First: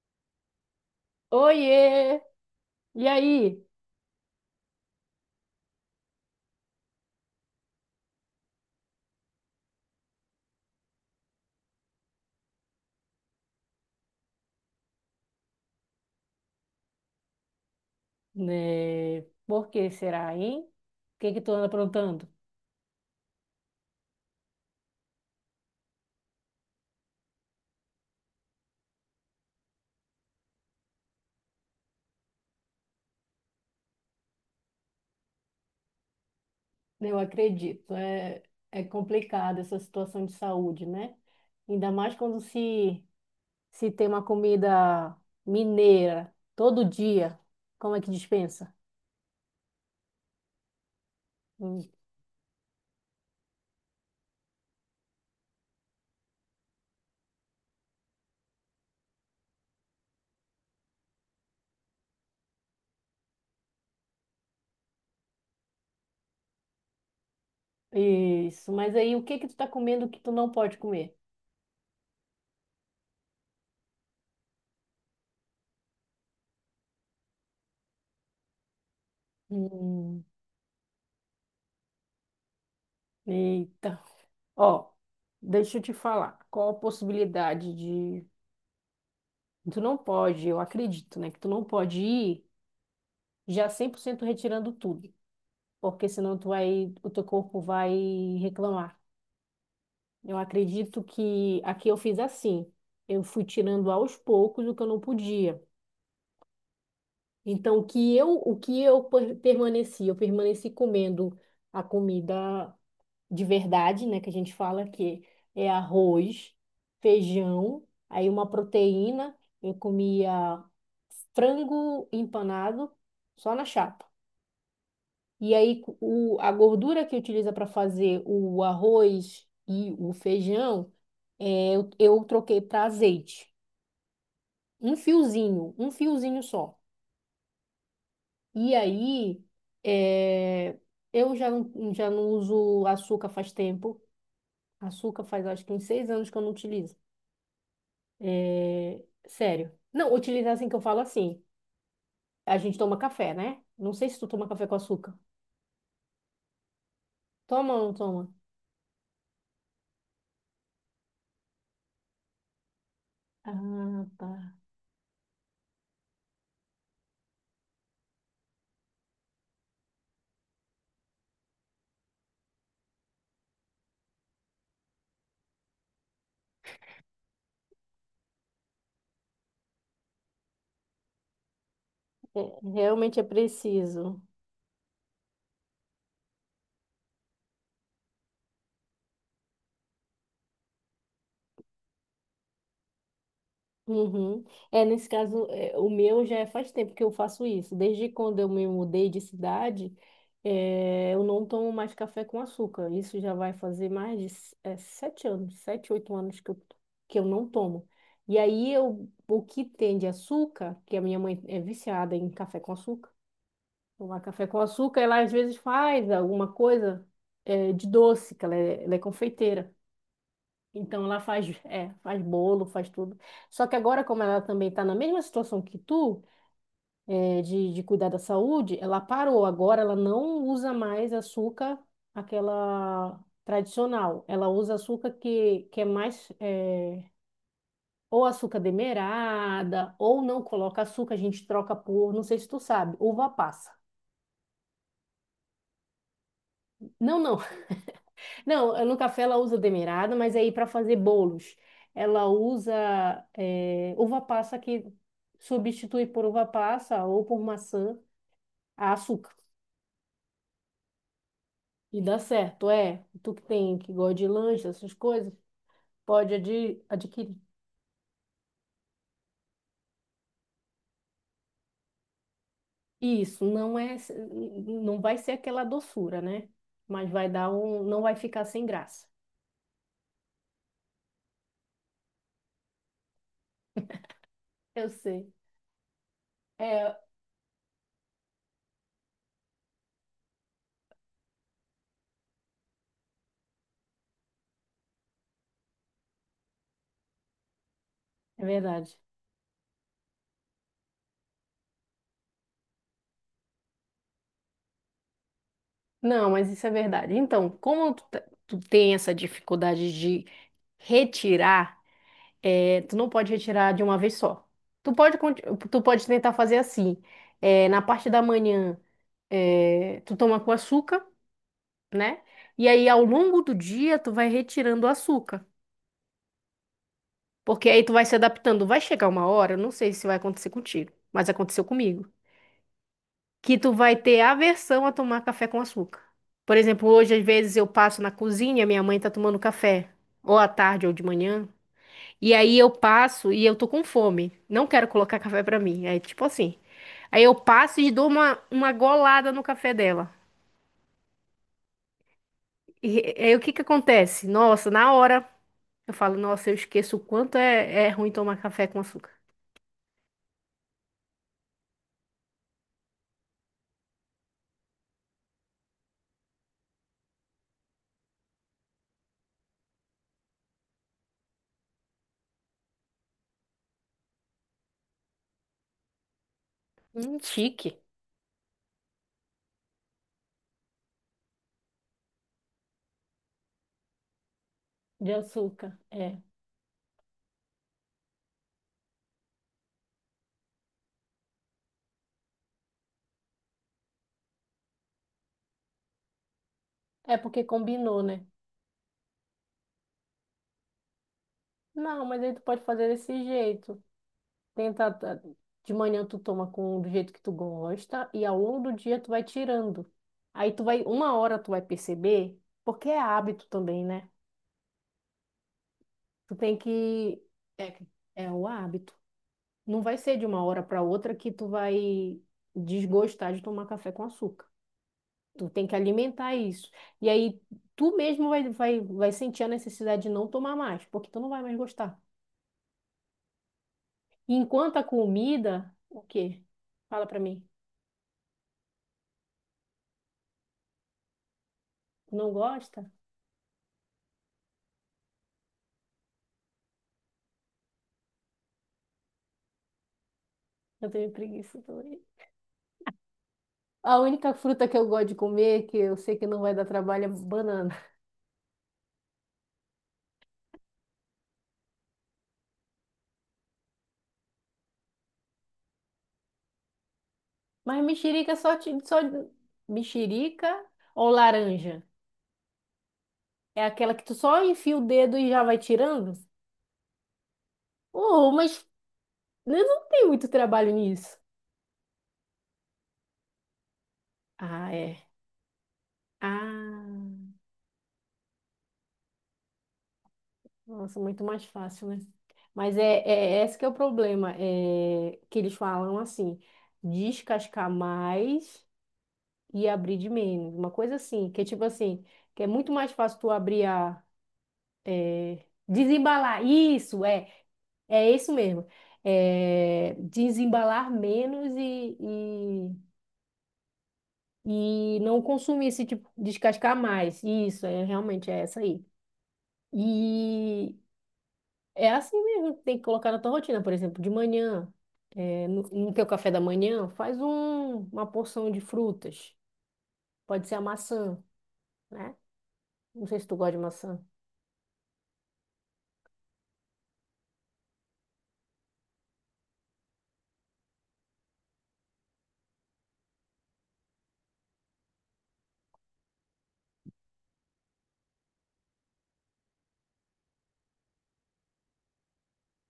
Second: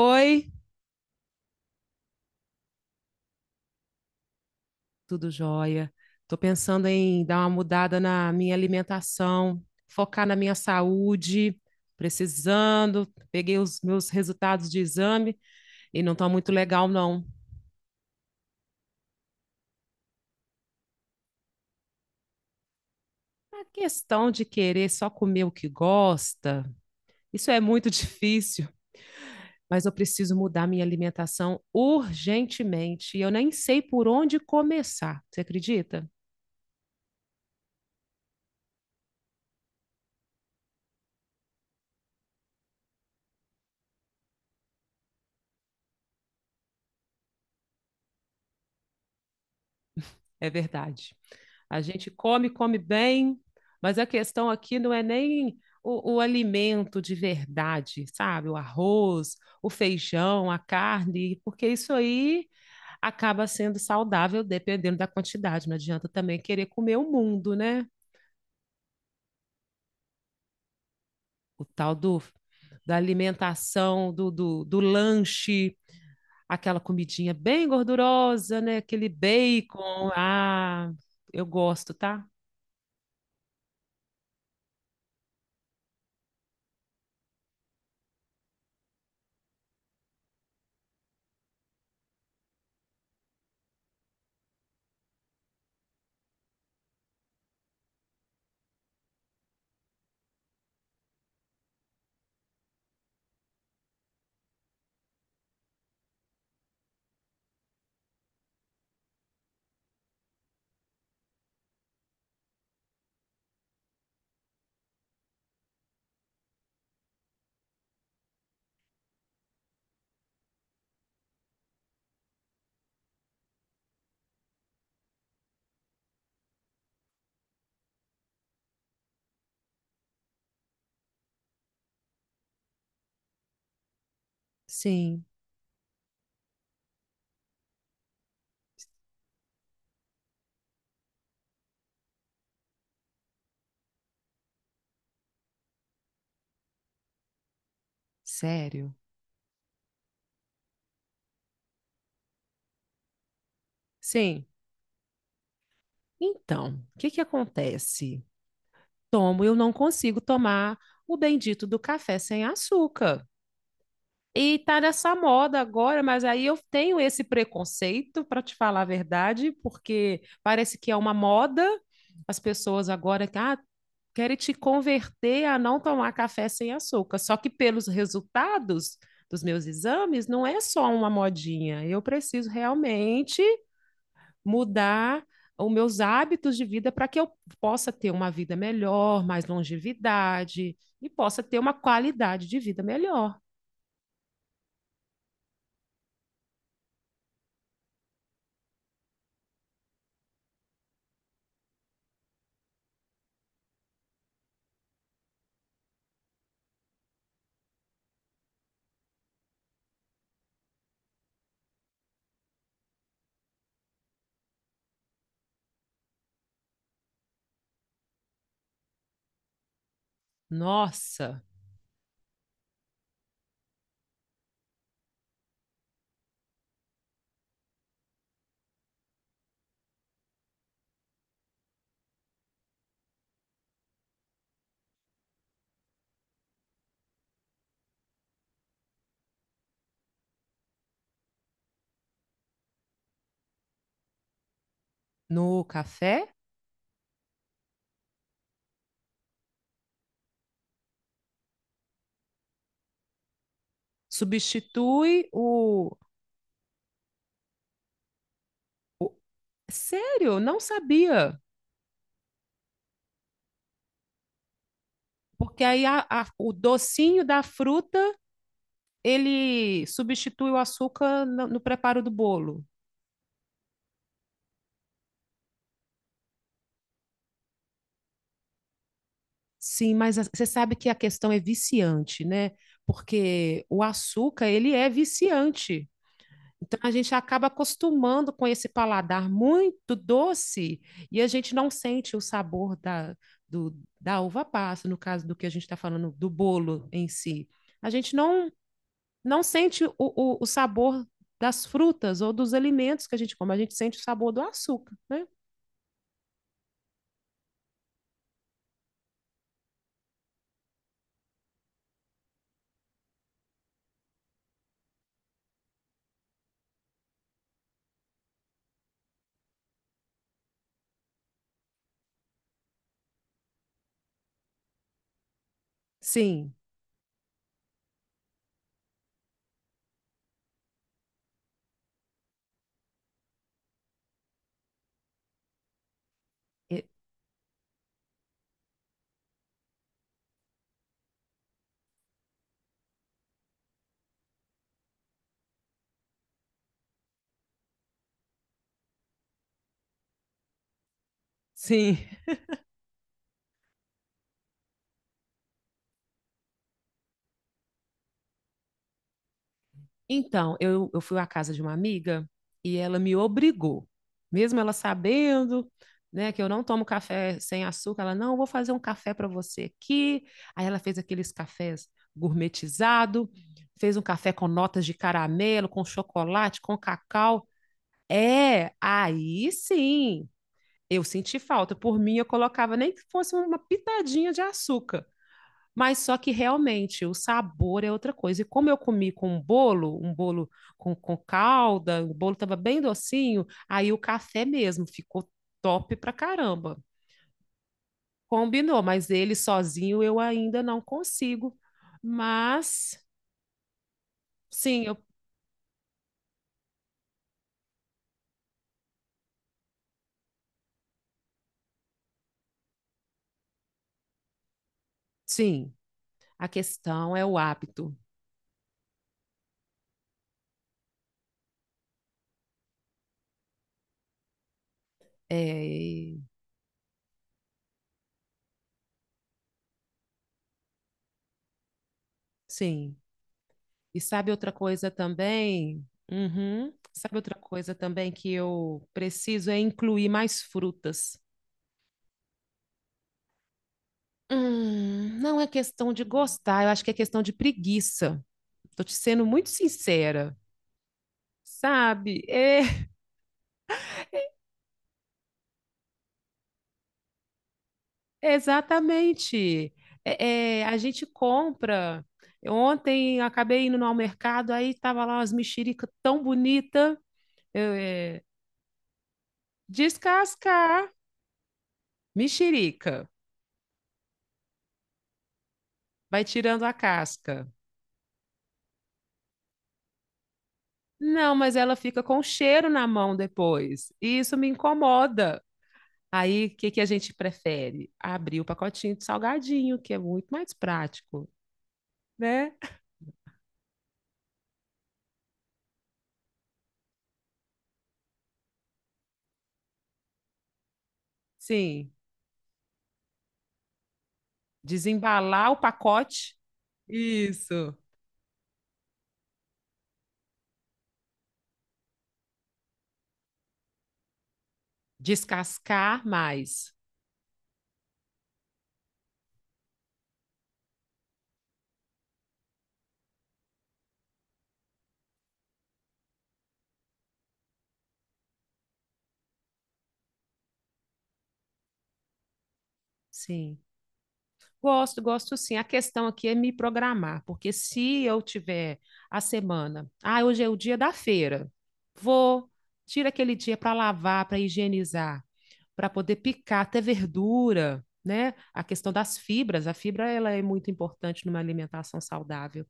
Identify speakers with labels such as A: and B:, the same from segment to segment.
A: Oi,
B: Oiê! E aí?
A: tudo jóia. Tô pensando em dar uma mudada na minha alimentação, focar na minha saúde, precisando. Peguei os meus resultados de exame e não tá muito legal, não.
B: Né? Por que será, hein? O que que tu anda aprontando?
A: A questão de querer só comer o que gosta, isso é muito difícil, mas eu preciso mudar minha alimentação urgentemente e eu nem sei por onde começar. Você acredita?
B: Eu acredito, é, é complicado essa situação de saúde, né? Ainda mais quando se tem uma comida mineira todo dia, como é que dispensa?
A: É verdade. A
B: Hum.
A: gente come, come bem, mas a questão aqui não é nem o alimento de verdade, sabe? O arroz, o feijão, a carne, porque isso aí acaba sendo saudável dependendo da quantidade. Não adianta também querer comer o mundo, né?
B: Isso, mas aí o que que tu tá comendo que tu não pode comer?
A: O tal do, da alimentação, do lanche, aquela comidinha bem gordurosa, né? Aquele bacon.
B: Hum,
A: Ah, eu gosto, tá?
B: eita. Ó, deixa eu te falar. Qual a possibilidade de. Tu não pode, eu acredito, né? Que tu não pode ir já 100% retirando tudo, porque senão tu vai, o teu corpo vai reclamar. Eu acredito que aqui eu fiz assim. Eu fui tirando aos poucos o que eu não podia. Então, o que eu permaneci? Eu permaneci comendo a comida de verdade, né? Que a gente fala que é arroz, feijão, aí uma proteína. Eu comia frango empanado só na chapa. E aí a gordura que utiliza para fazer o arroz e o feijão, eu troquei para azeite.
A: Sim.
B: Um fiozinho só. E aí é, eu já não uso açúcar faz tempo. Açúcar faz acho que uns 6 anos que eu não utilizo.
A: Sério?
B: É, sério. Não, utilizar assim que eu falo assim. A gente toma café, né? Não sei se tu
A: Sim.
B: toma café com açúcar.
A: Então, o que que
B: Toma ou não
A: acontece?
B: toma?
A: Tomo, eu não consigo tomar o bendito do café sem açúcar.
B: Ah, tá.
A: E tá nessa moda agora, mas aí eu tenho esse preconceito, para te falar a verdade, porque parece que é uma moda. As pessoas agora que querem te converter a não tomar café sem açúcar. Só que pelos resultados dos meus exames, não é só uma modinha. Eu preciso
B: É, realmente é
A: realmente
B: preciso.
A: mudar os meus hábitos de vida para que eu possa ter uma vida melhor, mais longevidade e possa ter uma qualidade de vida melhor.
B: Uhum. É, nesse caso, é, o meu já é faz tempo que eu faço isso. Desde quando eu me mudei de cidade, é, eu não tomo mais café com açúcar. Isso já vai fazer mais de 7 anos, 7, 8 anos que eu não tomo. E aí, eu, o que tem de açúcar, que a minha mãe é viciada em café com açúcar, tomar café com açúcar, ela às vezes faz alguma coisa, de doce, que ela é confeiteira. Então ela
A: Nossa,
B: faz, é, faz bolo, faz tudo. Só que agora, como ela também está na mesma situação que tu, de cuidar da saúde, ela parou. Agora ela não usa mais açúcar, aquela tradicional. Ela usa açúcar que é mais, ou açúcar demerara, ou não coloca açúcar, a gente troca por, não sei se tu sabe, uva passa.
A: no café
B: Não, não, não, no café ela usa demerara, mas aí para fazer bolos, ela usa uva passa que
A: substitui o,
B: substitui por uva passa ou por maçã a
A: o...
B: açúcar.
A: sério, não sabia.
B: E dá certo, é. Tu que gosta de lanche, essas coisas,
A: Porque aí
B: pode
A: o
B: adi-
A: docinho
B: adquirir.
A: da fruta, ele substitui o açúcar no preparo do bolo.
B: Isso, não é, não vai ser aquela doçura, né? Mas vai dar um, não vai ficar sem graça.
A: Sim, mas você sabe que a questão é viciante, né? Porque o açúcar, ele
B: Eu
A: é
B: sei.
A: viciante. Então, a
B: É,
A: gente acaba acostumando com esse paladar muito doce e a gente não sente o sabor do, da uva passa, no caso do que a gente está falando, do bolo em si. A gente
B: é
A: não,
B: verdade.
A: não sente o sabor das frutas ou dos alimentos que a gente come, a gente sente o sabor do açúcar, né?
B: Não, mas isso é verdade. Então, como tu tem essa dificuldade de retirar, tu não pode retirar de uma vez só. Tu pode, conti- tu pode tentar fazer assim. Na parte da manhã, tu toma com açúcar, né? E aí, ao longo do dia, tu vai retirando o açúcar.
A: Sim,
B: Porque aí tu vai se adaptando. Vai chegar uma hora, eu não sei se vai acontecer contigo, mas aconteceu comigo. Que tu vai ter aversão a tomar café com açúcar. Por
A: e-
B: exemplo, hoje às vezes eu passo na cozinha, minha mãe tá tomando café, ou à tarde ou de manhã, e aí eu passo e eu tô com fome, não quero colocar café pra mim, é tipo assim. Aí eu passo e dou uma golada no café dela.
A: sim.
B: E aí o que que acontece? Nossa, na hora eu falo, nossa, eu esqueço o quanto é ruim tomar café com açúcar.
A: Então, eu fui à casa de uma amiga e ela me obrigou, mesmo ela sabendo, né, que eu não tomo café sem açúcar, ela, não, eu vou fazer um café para você aqui. Aí ela fez aqueles cafés gourmetizado, fez um café com notas de caramelo, com chocolate, com cacau.
B: Chique.
A: É, aí sim, eu senti falta. Por mim, eu colocava nem que fosse uma pitadinha de açúcar.
B: De açúcar,
A: Mas só
B: é.
A: que realmente o sabor é outra coisa. E como eu comi com um bolo com calda, o bolo estava bem docinho, aí o café mesmo ficou top pra caramba.
B: É porque combinou, né?
A: Combinou, mas ele sozinho eu ainda não consigo.
B: Não, mas aí tu pode fazer
A: Mas
B: desse jeito.
A: sim,
B: Tenta,
A: eu,
B: tá, de manhã tu toma com do jeito que tu gosta e ao longo do dia tu vai tirando. Aí tu vai, uma hora tu vai perceber, porque é hábito também, né?
A: sim,
B: Tu
A: a
B: tem
A: questão
B: que,
A: é o
B: é,
A: hábito.
B: é o hábito. Não vai ser de uma hora para outra que tu vai desgostar de tomar café com açúcar. Tu
A: É,
B: tem que alimentar isso. E aí tu mesmo vai sentir a necessidade de não tomar mais, porque tu não vai mais gostar.
A: sim. E sabe outra
B: Enquanto a
A: coisa
B: comida,
A: também?
B: o quê?
A: Uhum.
B: Fala
A: Sabe
B: para
A: outra
B: mim.
A: coisa também que eu preciso é incluir mais frutas.
B: Não gosta?
A: Não é questão de gostar, eu acho que é questão de preguiça. Tô te sendo muito sincera,
B: Eu tenho preguiça também.
A: sabe? É,
B: A única fruta que eu gosto de comer, que eu sei que não vai dar trabalho, é banana.
A: exatamente. A gente compra. Ontem eu acabei indo ao mercado, aí tava lá umas mexerica tão bonita. Eu,
B: Mas
A: é,
B: mexerica só, só mexerica
A: descascar
B: ou laranja?
A: mexerica,
B: É aquela que tu só enfia o dedo e já vai tirando?
A: vai tirando a casca.
B: Oh, mas eu não tem muito trabalho nisso.
A: Não, mas ela fica com cheiro na mão depois. E isso me
B: Ah, é.
A: incomoda. Aí, o que que a gente
B: Ah,
A: prefere? Abrir o pacotinho de salgadinho, que é muito mais
B: nossa, muito
A: prático,
B: mais fácil, né?
A: né?
B: Mas é, é esse que é o problema, é que eles falam assim, descascar mais e abrir de menos. Uma coisa assim, que é tipo
A: Sim,
B: assim, que é muito mais fácil tu abrir a. É,
A: desembalar o pacote,
B: desembalar. Isso, é.
A: isso,
B: É isso mesmo. É, desembalar menos e não consumir esse
A: descascar
B: tipo,
A: mais.
B: descascar mais. Isso, é realmente é essa aí. E é assim mesmo, que tem que colocar na tua rotina, por exemplo, de manhã. No teu café da manhã, faz uma porção de frutas. Pode ser a maçã, né? Não sei se tu gosta de
A: Sim.
B: maçã.
A: Gosto, gosto sim. A questão aqui é me programar, porque se eu tiver a semana, ah, hoje é o dia da feira, vou, tira aquele dia para lavar, para higienizar, para poder picar até verdura, né? A questão das fibras, a fibra ela é muito importante numa alimentação saudável.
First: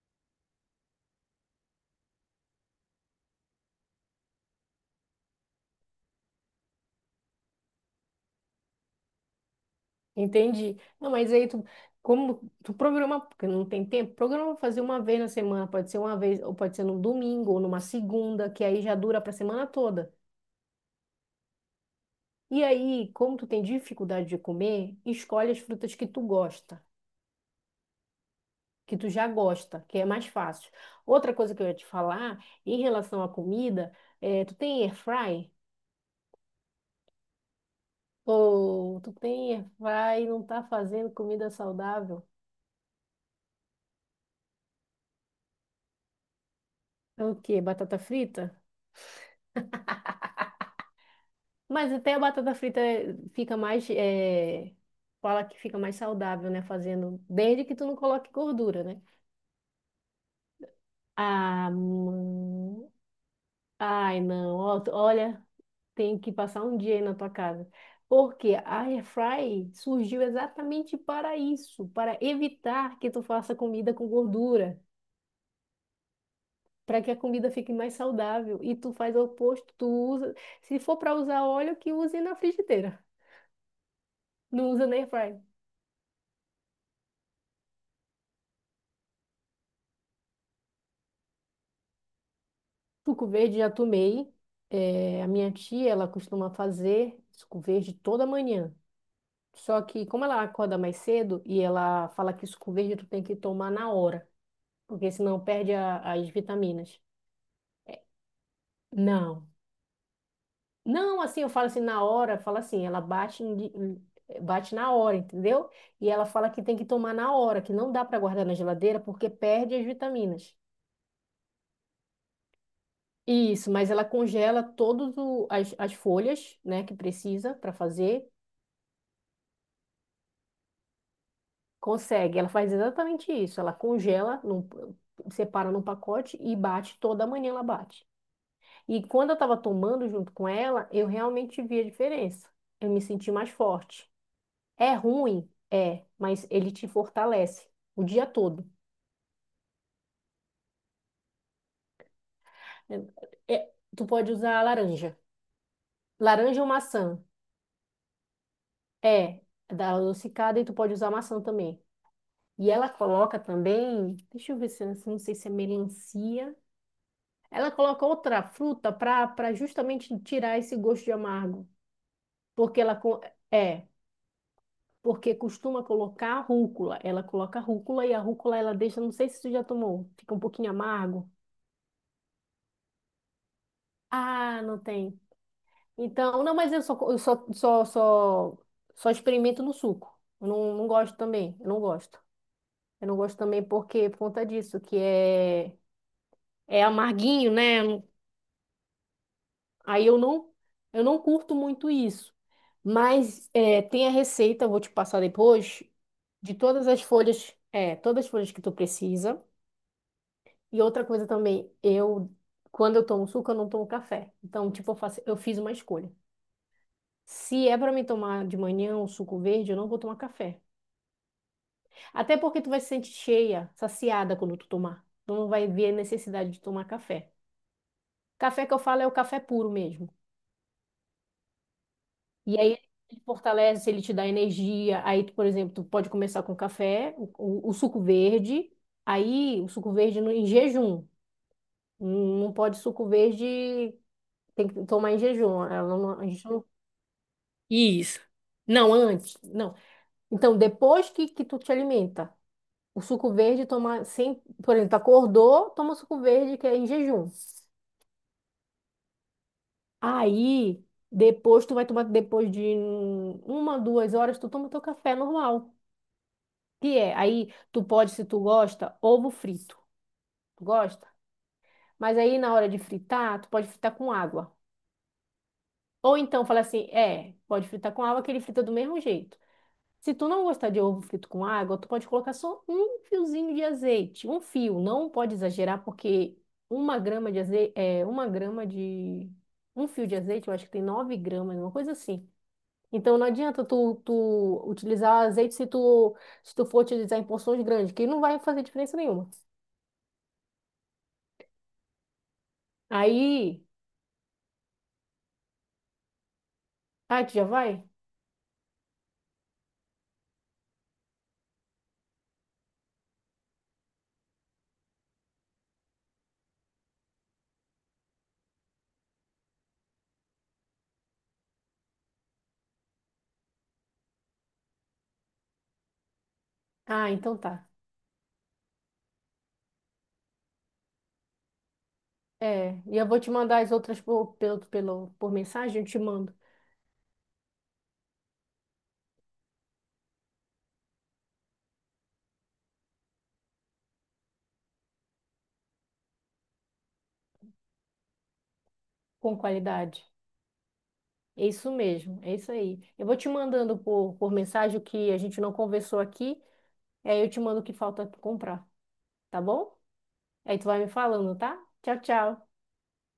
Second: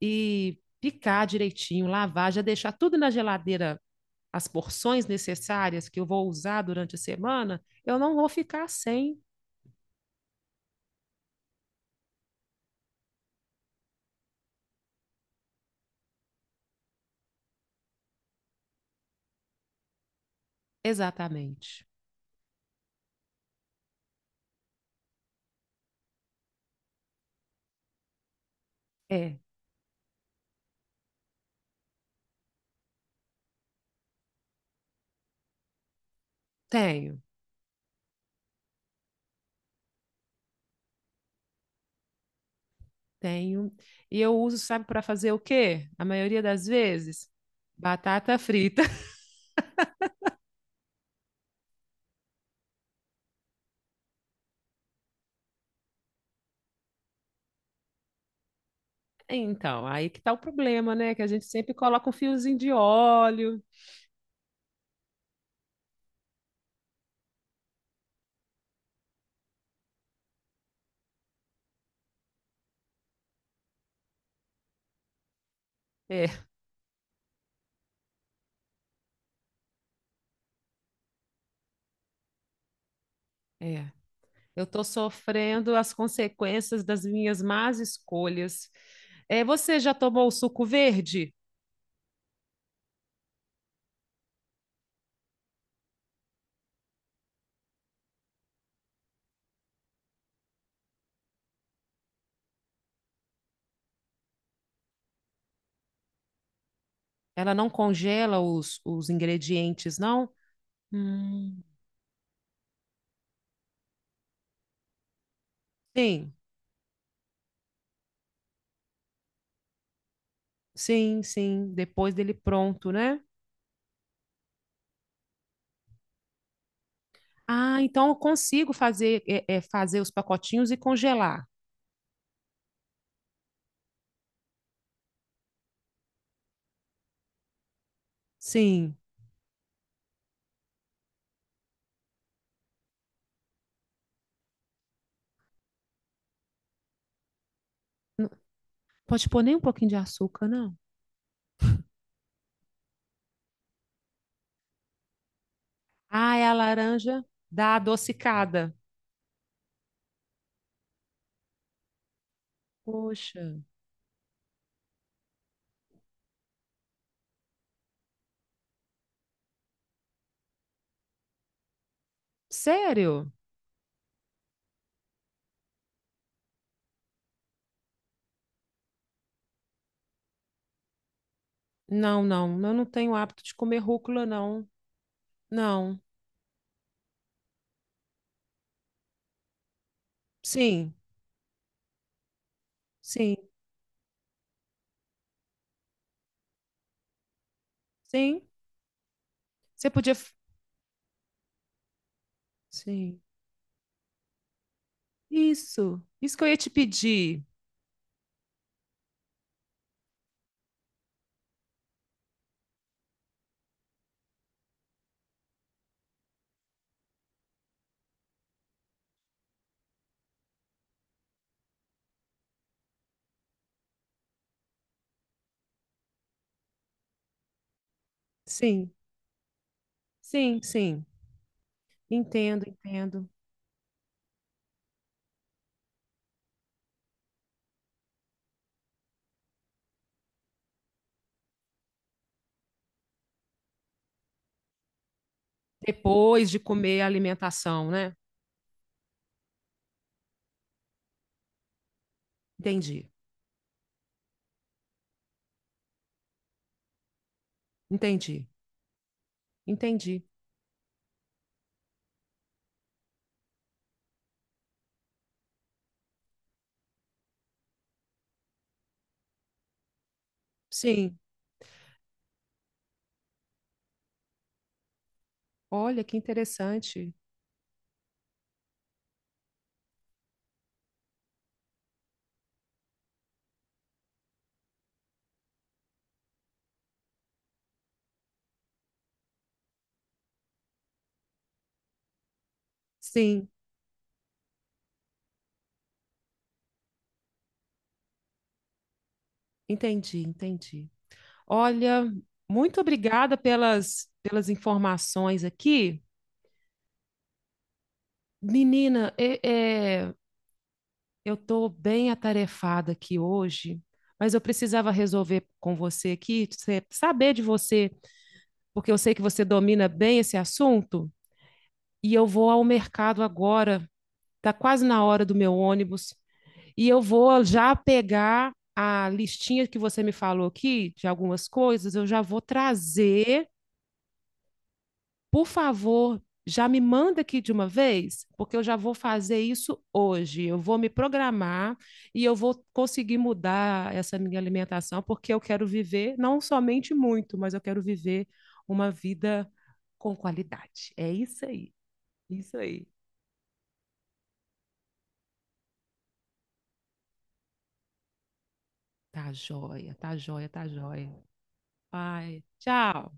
A: E picar direitinho, lavar, já deixar tudo na geladeira, as porções necessárias que eu vou usar durante a semana, eu não vou ficar sem.
B: Entendi. Não, mas aí tu, como tu programa, porque não tem tempo, programa fazer uma vez na semana, pode ser uma vez, ou pode ser num domingo, ou numa segunda, que aí já dura para a semana toda.
A: Exatamente.
B: E aí, como tu tem dificuldade de comer, escolhe as frutas que tu gosta, que tu já
A: É,
B: gosta, que é mais fácil. Outra coisa que eu ia te falar, em relação à comida, é, tu tem air fry?
A: tenho.
B: Ou tu tem air fry e não tá fazendo comida saudável?
A: Tenho. E eu uso, sabe, para fazer o quê? A maioria das
B: É
A: vezes,
B: o quê? Batata
A: batata
B: frita?
A: frita.
B: Mas até a batata frita fica mais. Fala que fica mais saudável, né? Fazendo. Desde que tu não coloque gordura, né?
A: Então, aí que tá o problema, né? Que a gente
B: Ah,
A: sempre coloca um fiozinho de
B: mãe.
A: óleo.
B: Ai, não. Ó, tu- Olha, tem que passar um dia aí na tua casa. Porque a Airfry surgiu exatamente para isso, para evitar que tu faça comida com gordura,
A: É,
B: para que a comida fique mais saudável. E tu faz o oposto, tu usa, se for para usar óleo, que use na frigideira,
A: é. Eu
B: não
A: tô
B: usa na Airfry.
A: sofrendo as consequências das minhas más escolhas. É, você já tomou o suco verde?
B: Suco verde já tomei. É, a minha tia, ela costuma fazer suco verde toda manhã. Só que como ela acorda mais cedo e ela fala que suco verde tu tem que tomar na hora, porque senão perde as vitaminas.
A: Ela não
B: É,
A: congela os
B: não.
A: ingredientes, não?
B: Não, assim, eu
A: Hum.
B: falo assim na hora, fala assim, ela bate, bate na hora, entendeu? E ela
A: Sim,
B: fala que tem que tomar na hora, que não dá para guardar na geladeira porque perde as vitaminas.
A: sim. Depois dele pronto, né?
B: Isso, mas ela congela todas as, as folhas, né, que precisa para
A: Ah, então eu
B: fazer.
A: consigo fazer, fazer os pacotinhos e congelar.
B: Consegue, ela faz exatamente isso. Ela congela, separa num pacote e bate toda manhã ela bate.
A: Sim.
B: E quando eu estava tomando junto com ela, eu realmente vi a diferença. Eu me senti mais forte. É ruim? É, mas ele te fortalece o dia
A: N-
B: todo.
A: Pode pôr nem um pouquinho de açúcar, não?
B: Tu pode usar laranja.
A: Ah, é a
B: Laranja ou maçã?
A: laranja da adocicada.
B: É, dá adocicada e tu pode usar maçã também. E ela coloca
A: Poxa.
B: também, deixa eu ver se, não sei se é melancia. Ela coloca outra fruta para justamente tirar esse gosto de amargo, porque ela co-
A: Sério?
B: é, porque costuma colocar rúcula. Ela coloca rúcula e a rúcula ela deixa, não sei se você já tomou, fica um pouquinho amargo.
A: Não, não, eu não tenho hábito de comer rúcula,
B: Ah,
A: não.
B: não tem.
A: Não.
B: Então, não, mas eu só co- eu só só só, só experimento no suco. Eu não, não
A: Sim,
B: gosto também, eu não gosto. Eu não
A: sim,
B: gosto também porque por conta disso, que é amarguinho, né?
A: Sim, você
B: Aí
A: podia.
B: eu não, eu não curto muito isso.
A: Sim,
B: Mas é, tem a receita, eu vou te passar depois,
A: Isso, isso que eu
B: de
A: ia te
B: todas as
A: pedir.
B: folhas, é, todas as folhas que tu precisa. E outra coisa também, eu, quando eu tomo suco, eu não tomo café. Então, tipo, eu faço, eu fiz uma escolha. Se é para mim tomar de manhã um suco verde, eu não vou tomar café. Até porque tu vai se sentir cheia, saciada quando tu tomar. Tu não vai ver a necessidade de tomar café. Café que eu
A: Sim,
B: falo é o café puro mesmo.
A: sim, sim,
B: E
A: entendo,
B: aí ele
A: entendo.
B: fortalece, ele te dá energia. Aí, tu, por exemplo, tu pode começar com café, o suco verde. Aí, o suco verde no, em jejum. Não não pode suco verde, tem que tomar em jejum. Ela não- a gente
A: Depois de
B: não-
A: comer a alimentação, né?
B: Isso. Não, antes, não. Então, depois que tu te alimenta, o
A: Entendi,
B: suco verde toma sem, por exemplo, acordou, toma o suco verde que é em jejum.
A: entendi, entendi.
B: Aí, depois tu vai tomar depois de uma, 2 horas, tu toma teu café normal. Que é, aí tu pode, se tu gosta, ovo frito. Tu gosta?
A: Sim,
B: Mas aí na hora de fritar, tu pode fritar com água.
A: olha que
B: Ou então fala assim,
A: interessante.
B: é, pode fritar com água que ele frita do mesmo jeito. Se tu não gostar de ovo frito com água, tu pode colocar só um fiozinho de azeite, um fio. Não pode exagerar porque 1 grama de azeite, é, uma grama de um fio de azeite, eu acho que tem 9 gramas, uma coisa assim. Então não
A: Sim,
B: adianta tu utilizar azeite se tu for utilizar em porções grandes, que não vai fazer diferença nenhuma.
A: entendi, entendi. Olha, muito obrigada
B: Aí.
A: pelas, pelas informações aqui.
B: Ah, tu já vai?
A: Menina, é, eu estou bem atarefada aqui hoje, mas eu precisava resolver com você aqui, saber de você, porque eu sei que você domina bem esse assunto, e eu vou ao mercado agora. Está quase na hora do meu ônibus. E eu
B: Ah, então
A: vou
B: tá.
A: já pegar a listinha que você me falou aqui de algumas coisas, eu já vou
B: É, e eu vou te
A: trazer.
B: mandar as outras por
A: Por
B: mensagem, eu te
A: favor,
B: mando
A: já me manda aqui de uma vez, porque eu já vou fazer isso hoje. Eu vou me programar e eu vou conseguir mudar essa minha alimentação, porque eu quero viver não somente muito, mas eu quero viver uma
B: com
A: vida
B: qualidade.
A: com qualidade. É isso
B: É isso
A: aí,
B: mesmo, é isso
A: isso
B: aí.
A: aí.
B: Eu vou te mandando por mensagem o que a gente não conversou aqui, e aí eu te mando o que falta comprar,
A: Tá
B: tá bom?
A: joia, tá joia,
B: Aí tu
A: tá
B: vai me
A: joia.
B: falando, tá? Tchau,
A: Pai,
B: tchau.
A: tchau.